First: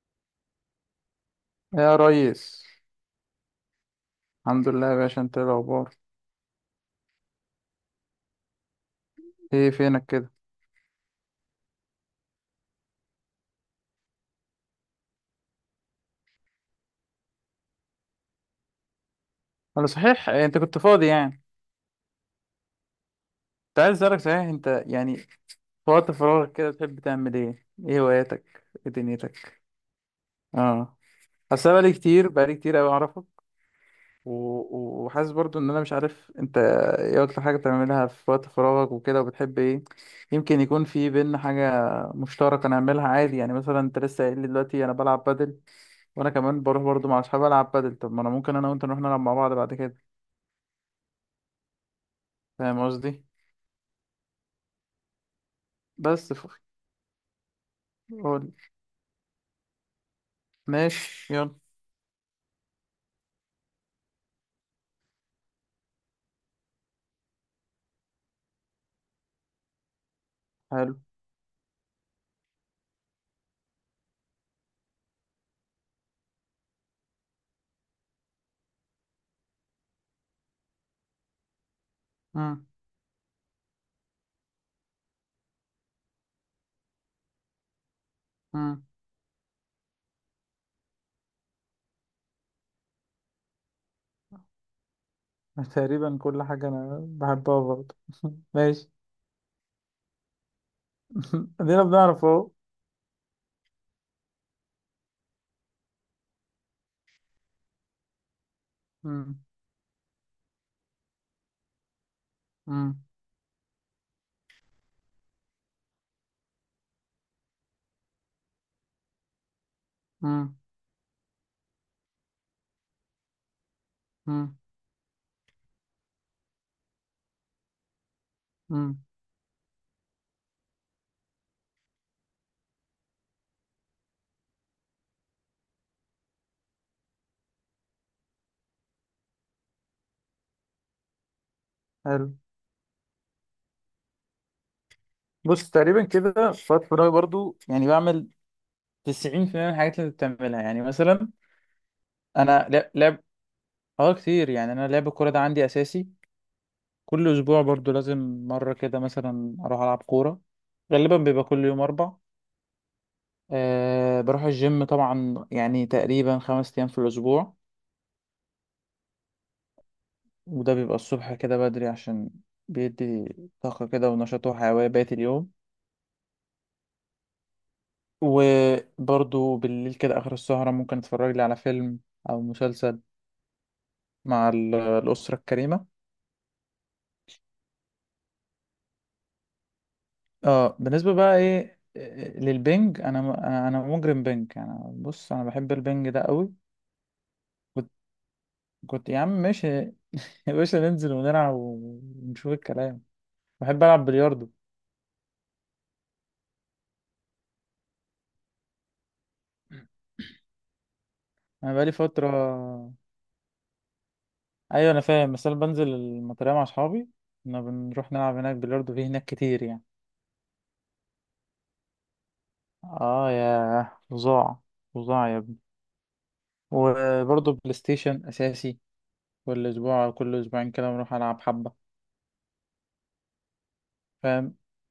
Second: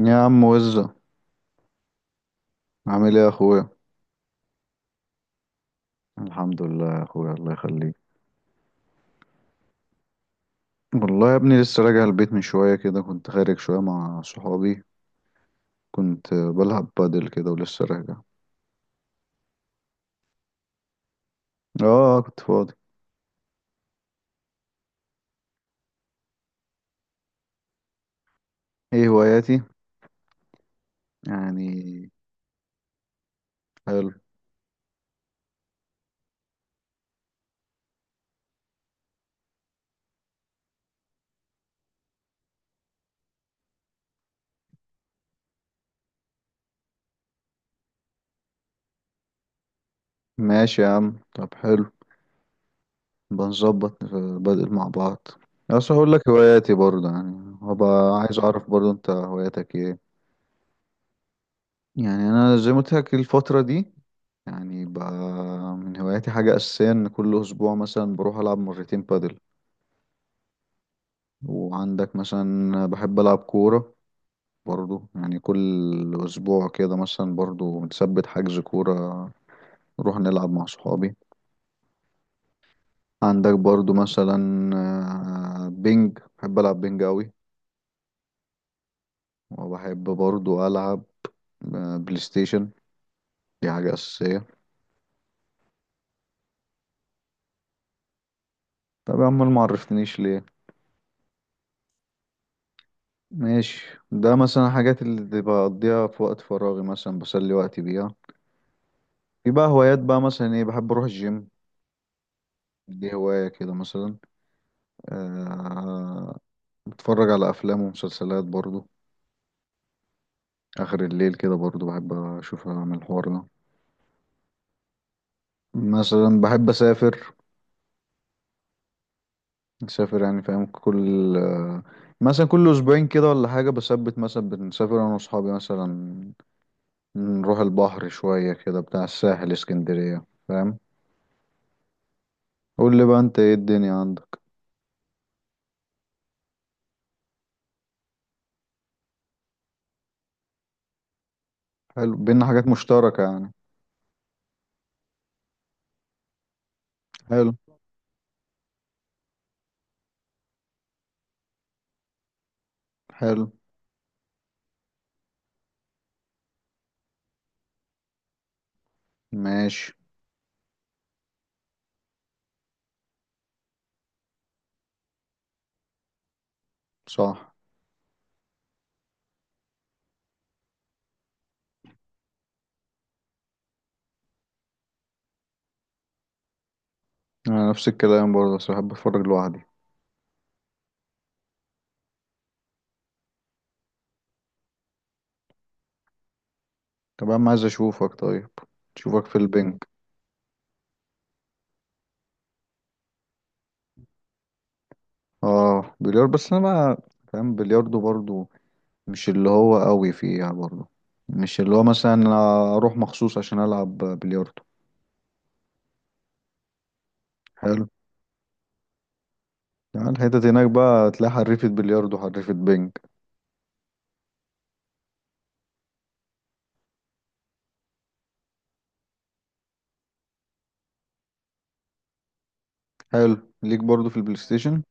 يا عم وزة، يا ريس. عامل ايه يا اخويا؟ الحمد لله يا باشا، انت ايه الاخبار؟ الحمد لله يا اخويا، الله يخليك. ايه فينك كده؟ والله يا ابني لسه راجع البيت من شوية كده، كنت خارج شوية مع صحابي. كنت بلعب بادل كده ولسه راجع. انا صحيح إيه، انت كنت فاضي يعني؟ اه كنت فاضي. كنت عايز اسالك، صحيح انت يعني في وقت فراغك كده بتحب تعمل ايه هواياتك؟ ايه ايه هواياتي؟ دنيتك؟ اه، اصل أنا بقالي يعني. كتير بقالي كتير قوي اعرفك. حلو. و... و- وحاسس برضو ان انا مش عارف انت ايه اكتر حاجه بتعملها في وقت فراغك وكده وبتحب ايه. يمكن يكون في بينا حاجه مشتركه نعملها عادي، يعني مثلا انت لسه قايل لي دلوقتي انا بلعب بادل، وانا كمان بروح برضو مع اصحابي العب بادل، طب ما انا ممكن انا وانت نروح نلعب مع بعض بعد كده. ماشي يا عم، طب حلو. فاهم قصدي؟ بنظبط بادل مع بعض. بس هقول لك بس ف- هواياتي برضه، يعني هبقى عايز قول. اعرف برضه انت هواياتك ايه. ماشي يلا. يعني انا زي ما قلت لك الفترة دي، يعني من هواياتي حاجة أساسية إن كل أسبوع مثلا بروح ألعب مرتين بادل. حلو. وعندك مثلا بحب ألعب كورة برضو، يعني كل أسبوع كده مثلا برضو بنثبت حجز كورة، نروح نلعب مع صحابي. مم. عندك برضو مثلا بينج، بحب ألعب بينج أوي. مم. وبحب برضو ألعب بلاي ستيشن، دي حاجة أساسية. تقريبا كل حاجة أنا بحبها برضه. ماشي. طب يا عم، ما عرفتنيش ليه؟ ادينا بنعرف اهو. ماشي، ده مثلا حاجات اللي بقضيها في وقت فراغي، مثلا بسلي وقتي بيها. مم. يبقى هوايات بقى مثلا ايه، بحب اروح الجيم. مم. دي هواية كده مثلا. أه بتفرج على افلام ومسلسلات برضو. مم. اخر الليل كده برضو بحب اشوف اعمل الحوار ده. مم. مثلا بحب اسافر مم. اسافر يعني فاهم، كل آه، مثلا كل اسبوعين كده ولا حاجة، بثبت مثلا بنسافر انا واصحابي مثلا، نروح البحر شوية كده، بتاع الساحل اسكندرية، فاهم؟ حلو. قول لي بقى، انت ايه الدنيا عندك؟ بص، تقريبا كده في وقت فراغي برضه يعني بعمل 90% من الحاجات اللي بتعملها، يعني مثلا حلو، بينا حاجات أنا لعب لعب. مشتركة يعني. اه، كتير. يعني أنا لعب الكورة ده عندي أساسي، كل حلو. أسبوع برضه لازم مرة كده مثلا أروح ألعب كورة، غالبا بيبقى كل يوم أربع. حلو. أه، بروح الجيم طبعا، يعني تقريبا 5 أيام في الأسبوع. ماشي. وده بيبقى الصبح كده بدري، عشان بيدي طاقة كده ونشاط وحيوية بقية اليوم. صح. وبرضو بالليل كده آخر السهرة ممكن أتفرج لي على فيلم أو مسلسل مع الأسرة الكريمة. أنا نفس الكلام برضه، بس بحب أتفرج لوحدي. اه، بالنسبة بقى إيه، للبنج، أنا مجرم بنج. أنا بص، أنا بحب البنج ده قوي. طب يا عم، عايز كنت أشوفك طيب، كنت يا أشوفك عم في ماشي. البنك. يا باشا، ننزل ونلعب ونشوف الكلام. بحب ألعب بلياردو. آه بلياردو، بس أنا بقى فاهم بلياردو برضه، مش اللي هو قوي فيها برضه، مش أنا اللي هو بقالي مثلا فترة. أنا أروح مخصوص عشان ألعب بلياردو. ايوه، انا فاهم، بس انا بنزل المطريه مع اصحابي، كنا حلو. بنروح نلعب هناك بلياردو في هناك كتير يعني. يعني الحتت هناك بقى تلاقي حريفة بلياردو، حريفة بنك. اه، يا فظاع، فظاع يا ابني. وبرضه بلاي ستيشن اساسي، كل اسبوع أو كل اسبوعين كده بنروح العب حبه. حلو ليك برضه في البلاي فاهم. ستيشن.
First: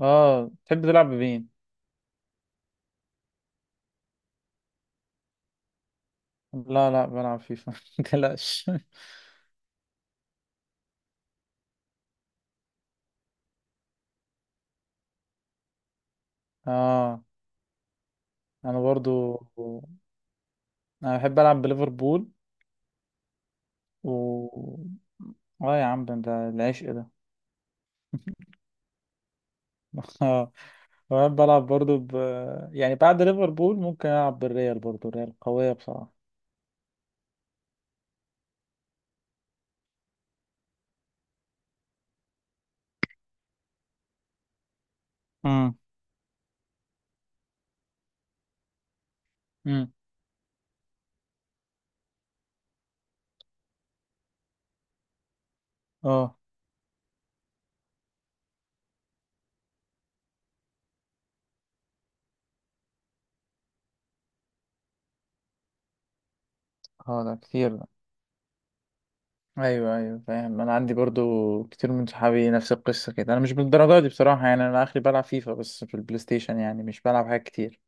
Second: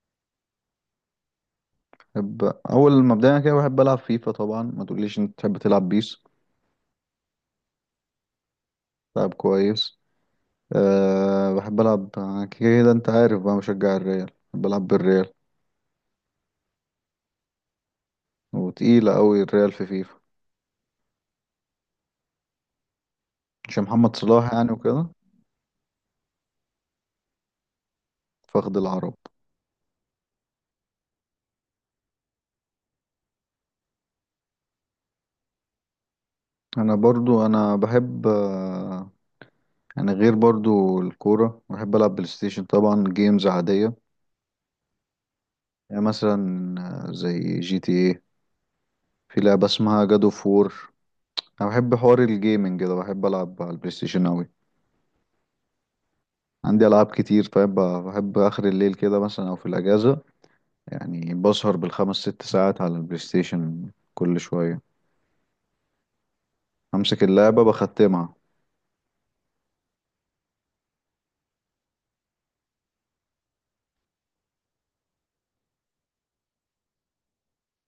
اه، تحب تلعب بمين؟ بحب أول ما بدأنا كده بحب ألعب فيفا طبعا، ما تقوليش أنت تحب تلعب بيس. لا لا، بلعب فيفا. متقلقش. لعب كويس. أه بحب ألعب كده، أنت عارف بقى مشجع الريال، بحب ألعب بالريال. اه انا وتقيلة برضو أوي الريال في فيفا. انا بحب العب بليفربول. عشان محمد صلاح يعني و وكده. اه، يا عم، ده العشق ده. فخد العرب. اه. وأنا بلعب برضو يعني بعد ليفربول ممكن ألعب بالريال، برضو الريال قوية بصراحة. أنا برضو أنا بحب يعني غير برضو الكورة، بحب ألعب بلاي ستيشن طبعا، جيمز عادية. امم، يعني مثلا زي جي تي ايه، في لعبة امم. اسمها جادو فور. أنا بحب حوار الجيمنج كده، بحب ألعب على البلاي ستيشن أوي. اه عندي ألعاب كتير، طيب بحب آخر الليل كده مثلا أو في الأجازة، يعني بسهر بالخمس ست ساعات على البلاي ستيشن، كل شوية أمسك اه، ده اللعبة كتير ده. بختمها. ايوه ايوه، فاهم. انا عندي برضو كتير من صحابي نفس القصه كده. انا مش بالدرجه دي بصراحه، يعني انا اخري بلعب فيفا بس في البلاي ستيشن، يعني مش بلعب حاجات كتير.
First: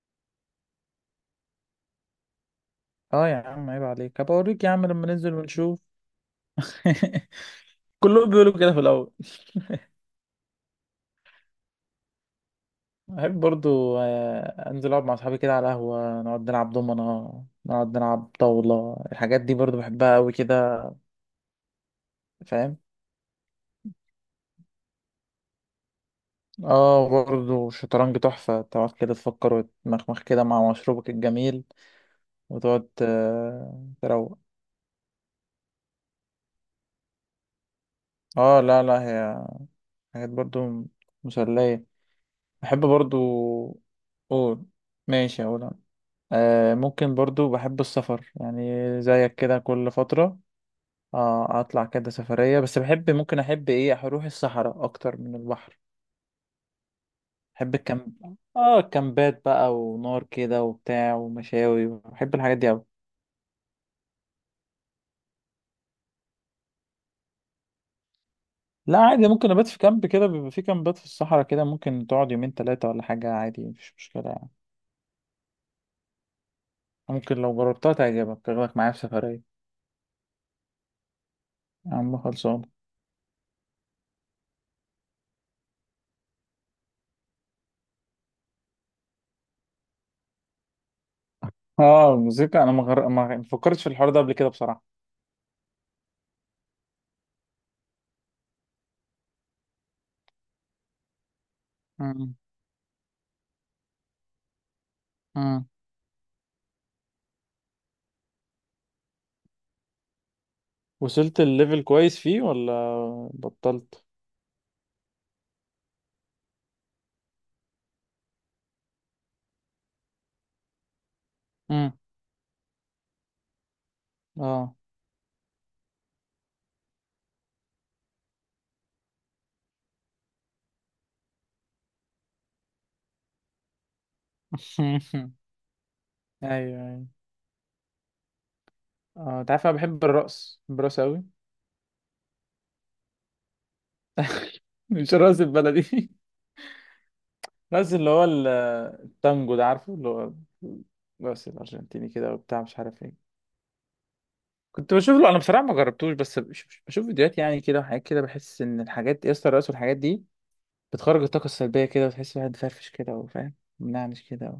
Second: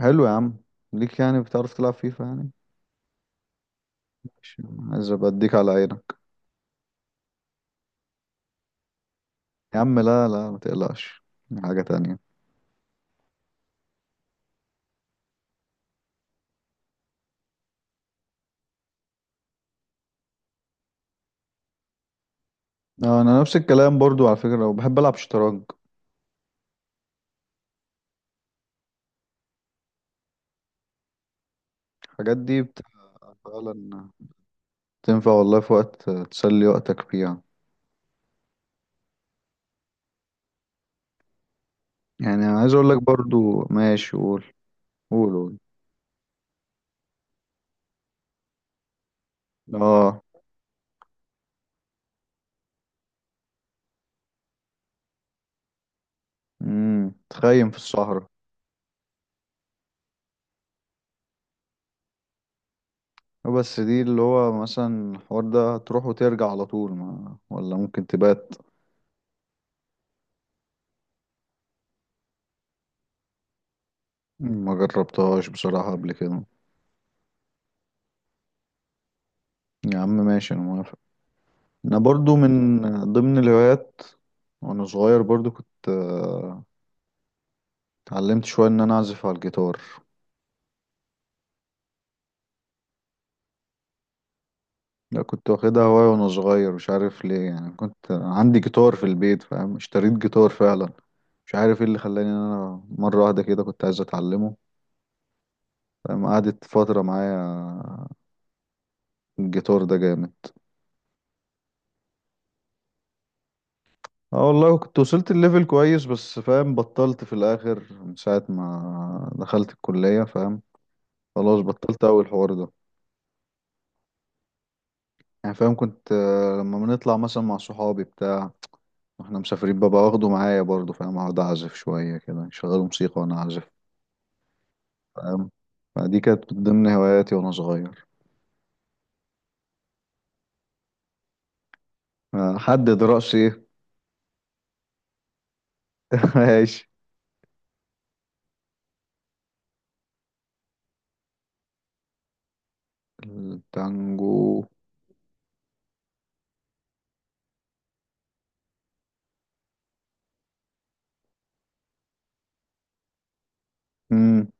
حلو يا عم. ليك يعني بتعرف تلعب فيفا يعني. اه يا عم عيب عليك، هبقى مش- اوريك يا عم لما عايز أبقى ننزل أديك على ونشوف. عينك. كلهم بيقولوا كده في الاول. يا عم لا لا، ما تقلقش، دي حاجة تانية. بحب برضو انزل اقعد مع اصحابي كده على قهوه، نقعد نلعب دومنه، نقعد نلعب طاوله. الحاجات دي برضو بحبها قوي كده. فاهم. آه، أنا نفس الكلام برضو على فكرة، وبحب ألعب شطرنج. اه، برضه شطرنج تحفة، تقعد كده تفكر وتمخمخ كده مع مشروبك الجميل، الحاجات دي وتقعد فعلا تروق. تنفع والله في وقت تسلي وقتك فيها. اه لا لا، هي حاجات برضه مسلية. يعني أنا عايز بحب أقول لك برضه. برضو، ماشي قول قول. قول ماشي قول. اقول أنا. ممكن برضه بحب السفر يعني، زيك كده كل آه، فترة. اطلع كده سفرية، بس بحب، ممكن احب ايه اروح الصحراء اكتر من البحر. تخيم بحب في الكامب. الصحراء. اه، الكامبات بقى، ونار كده وبتاع ومشاوي، بحب الحاجات دي أوي. بس دي اللي هو مثلا الحوار ده تروح وترجع على طول، ما ولا ممكن تبات؟ لا عادي، ممكن ابات في كامب كده، بيبقى في كامبات في الصحراء كده ممكن تقعد يومين ثلاثة ولا حاجة، عادي مفيش مشكلة يعني. ما جربتهاش بصراحة قبل كده. ممكن لو جربتها تعجبك، تاخدك معايا في سفرية. يا عم ماشي، انا موافق. يا انا عم برضو خلصان. من ضمن الهوايات، وانا صغير برضو كنت اتعلمت شوية ان انا اعزف على الجيتار. اه الموسيقى انا ما فكرتش في الحوار ده قبل كده بصراحة. لا كنت واخدها هواية وانا صغير، مش عارف ليه يعني، كنت عندي جيتار في البيت، فاهم؟ اشتريت جيتار فعلا. مش عارف ايه اللي خلاني امم، ان انا مرة واحدة كده كنت عايز اتعلمه. امم. فاهم؟ قعدت فترة معايا الجيتار ده جامد. وصلت الليفل كويس فيه ولا بطلت؟ اه والله كنت وصلت الليفل كويس، بس فاهم بطلت في الاخر من ساعة ما دخلت الكلية، فاهم؟ خلاص امم. بطلت اول حوار ده. اه. يعني فاهم كنت لما بنطلع مثلا مع صحابي بتاع واحنا مسافرين، ببقى واخده معايا برضه، فاهم؟ اقعد اعزف شوية كده شغال موسيقى وانا اعزف. فاهم. فدي كانت من ايوه ضمن ايوه. هواياتي وانا صغير. اه انت عارف، انا بحب الرقص، بحب الرقص قوي. آه، حدد رأسي ايه. مش الرقص البلدي، ماشي. نازل اللي هو التانجو ده، عارفه، اللي هو بس الأرجنتيني كده وبتاع مش عارف ايه. التانجو. كنت بشوف له أنا بصراحة، ما جربتوش بس بشوف فيديوهات يعني كده وحاجات كده. بحس إن الحاجات يا اسطى، الرقص والحاجات دي بتخرج الطاقة السلبية كده، وتحس الواحد فرفش كده وفاهم منعنش كده امم و...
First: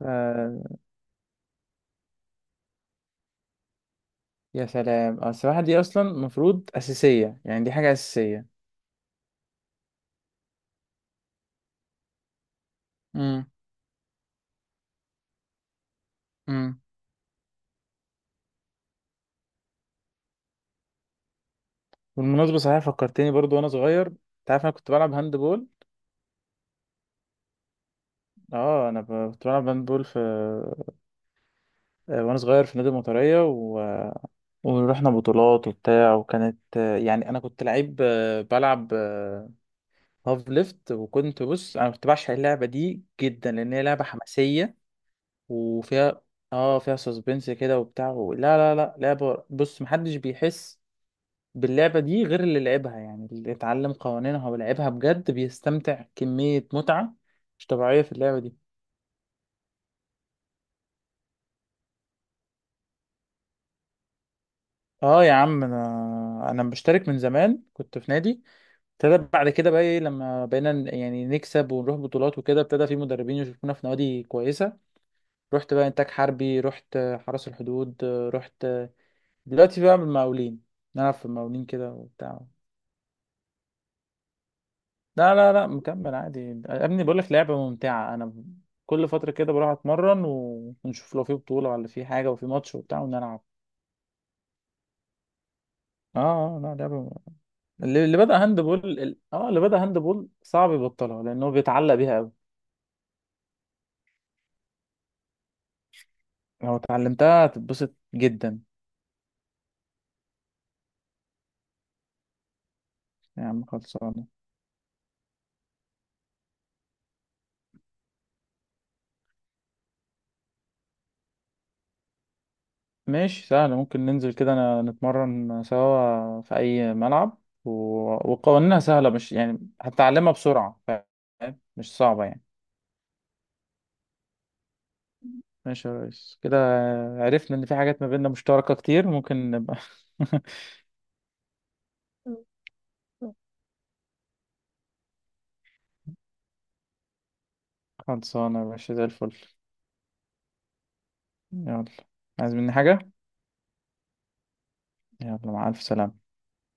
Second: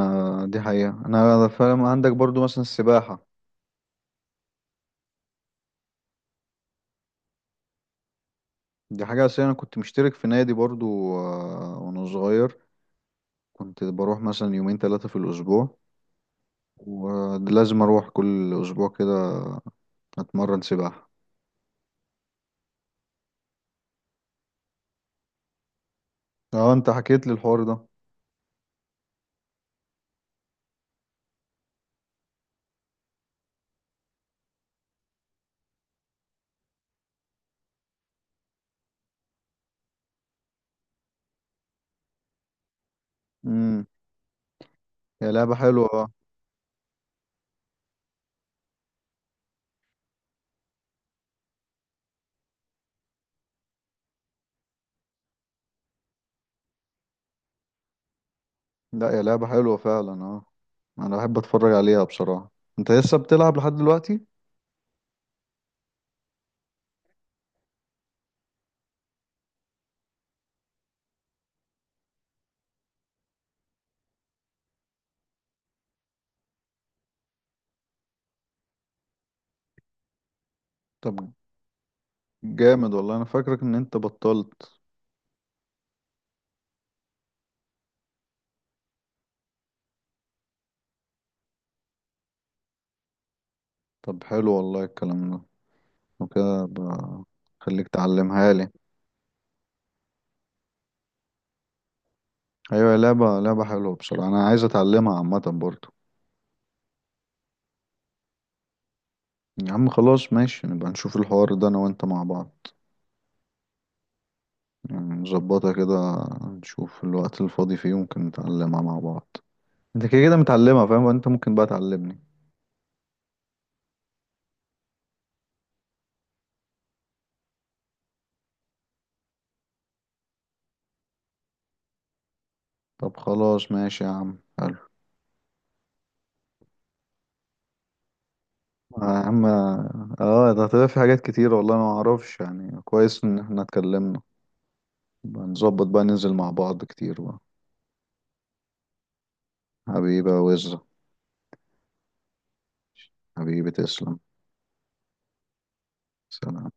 ف... دي حقيقة انا فاهم. عندك برضو مثلا السباحة، يا سلام، السباحة دي أصلا المفروض أساسية، يعني دي حاجة أساسية. دي حاجة أساسية. أنا كنت مشترك في نادي برضو وأنا صغير امم، كنت بروح مثلا يومين ثلاثة في الأسبوع، امم. ولازم أروح كل أسبوع كده أتمرن سباحة. بالمناسبة صحيح فكرتني، برضو وأنا صغير أنت عارف أنا كنت بلعب هاند بول. اه أنت حكيت لي الحوار ده. اه انا كنت بلعب هاند بول في، وانا صغير في نادي المطريه. ورحنا بطولات وبتاع، وكانت يعني انا كنت لعيب، بلعب هاف ليفت. وكنت بص، انا كنت بعشق اللعبه دي جدا لان هي امم لعبه حماسيه يا لعبة حلوة اه. وفيها. اه فيها سسبنس كده وبتاع لا لا لا، لعبه بص محدش بيحس باللعبه دي غير اللي لعبها، يعني اللي اتعلم قوانينها ولعبها بجد بيستمتع كميه متعه مش طبيعيه في اللعبه دي. لا يا لعبة حلوة فعلا اه. أنا بحب أتفرج عليها بصراحة. أنت لسه بتلعب لحد دلوقتي؟ اه يا عم انا مشترك من زمان، كنت في نادي. ابتدى بعد كده بقى ايه، لما بقينا يعني نكسب ونروح بطولات وكده، ابتدى في مدربين يشوفونا في نوادي كويسة. رحت بقى انتاج حربي، رحت حرس الحدود، رحت دلوقتي بقى بالمقاولين، نلعب طب في المقاولين كده وبتاع. جامد والله، أنا فاكرك إن أنت بطلت. لا لا لا، مكمل عادي يا ابني، بقول لك لعبة ممتعة. انا كل فترة كده بروح اتمرن، و- ونشوف لو في بطولة ولا في حاجة وفي ماتش وبتاع، ونلعب. طب حلو والله الكلام ده. اه وكده لا لعبة خليك اللي بدأ تعلمها هاند لي. بول صعب يبطلها، لأنه بيتعلق بيها قوي. أيوة، يا لعبة حلوة بصراحة، أنا عايز أتعلمها عامة برضو. لو اتعلمتها هتتبسط جدا. يا عم خلاص ماشي، نبقى نشوف الحوار ده انا وانت مع بعض. يا عم خلصانة. يعني نظبطها كده، نشوف الوقت الفاضي فيه ممكن نتعلمها مع بعض. انت كده كده متعلمها، فاهم؟ انت ممكن بقى تعلمني. ماشي سهل، ممكن ننزل كده نتمرن سوا في أي ملعب و... وقوانينها سهلة مش يعني، هتتعلمها بسرعة. فاهم، مش صعبة يعني. طب خلاص ماشي يا عم حلو. ماشي يا ريس كده، عرفنا إن في حاجات ما بيننا مشتركة يا كتير، عم ممكن نبقى. اه، ده هتبقى في حاجات كتير والله، ما اعرفش يعني كويس ان احنا اتكلمنا. نبقى نظبط بقى، ننزل مع بعض كتير بقى. خلصانة يا باشا زي الفل. حبيبة وزة. يلا، عايز مني حاجة؟ حبيبي تسلم. يلا، مع ألف سلامة. سلام.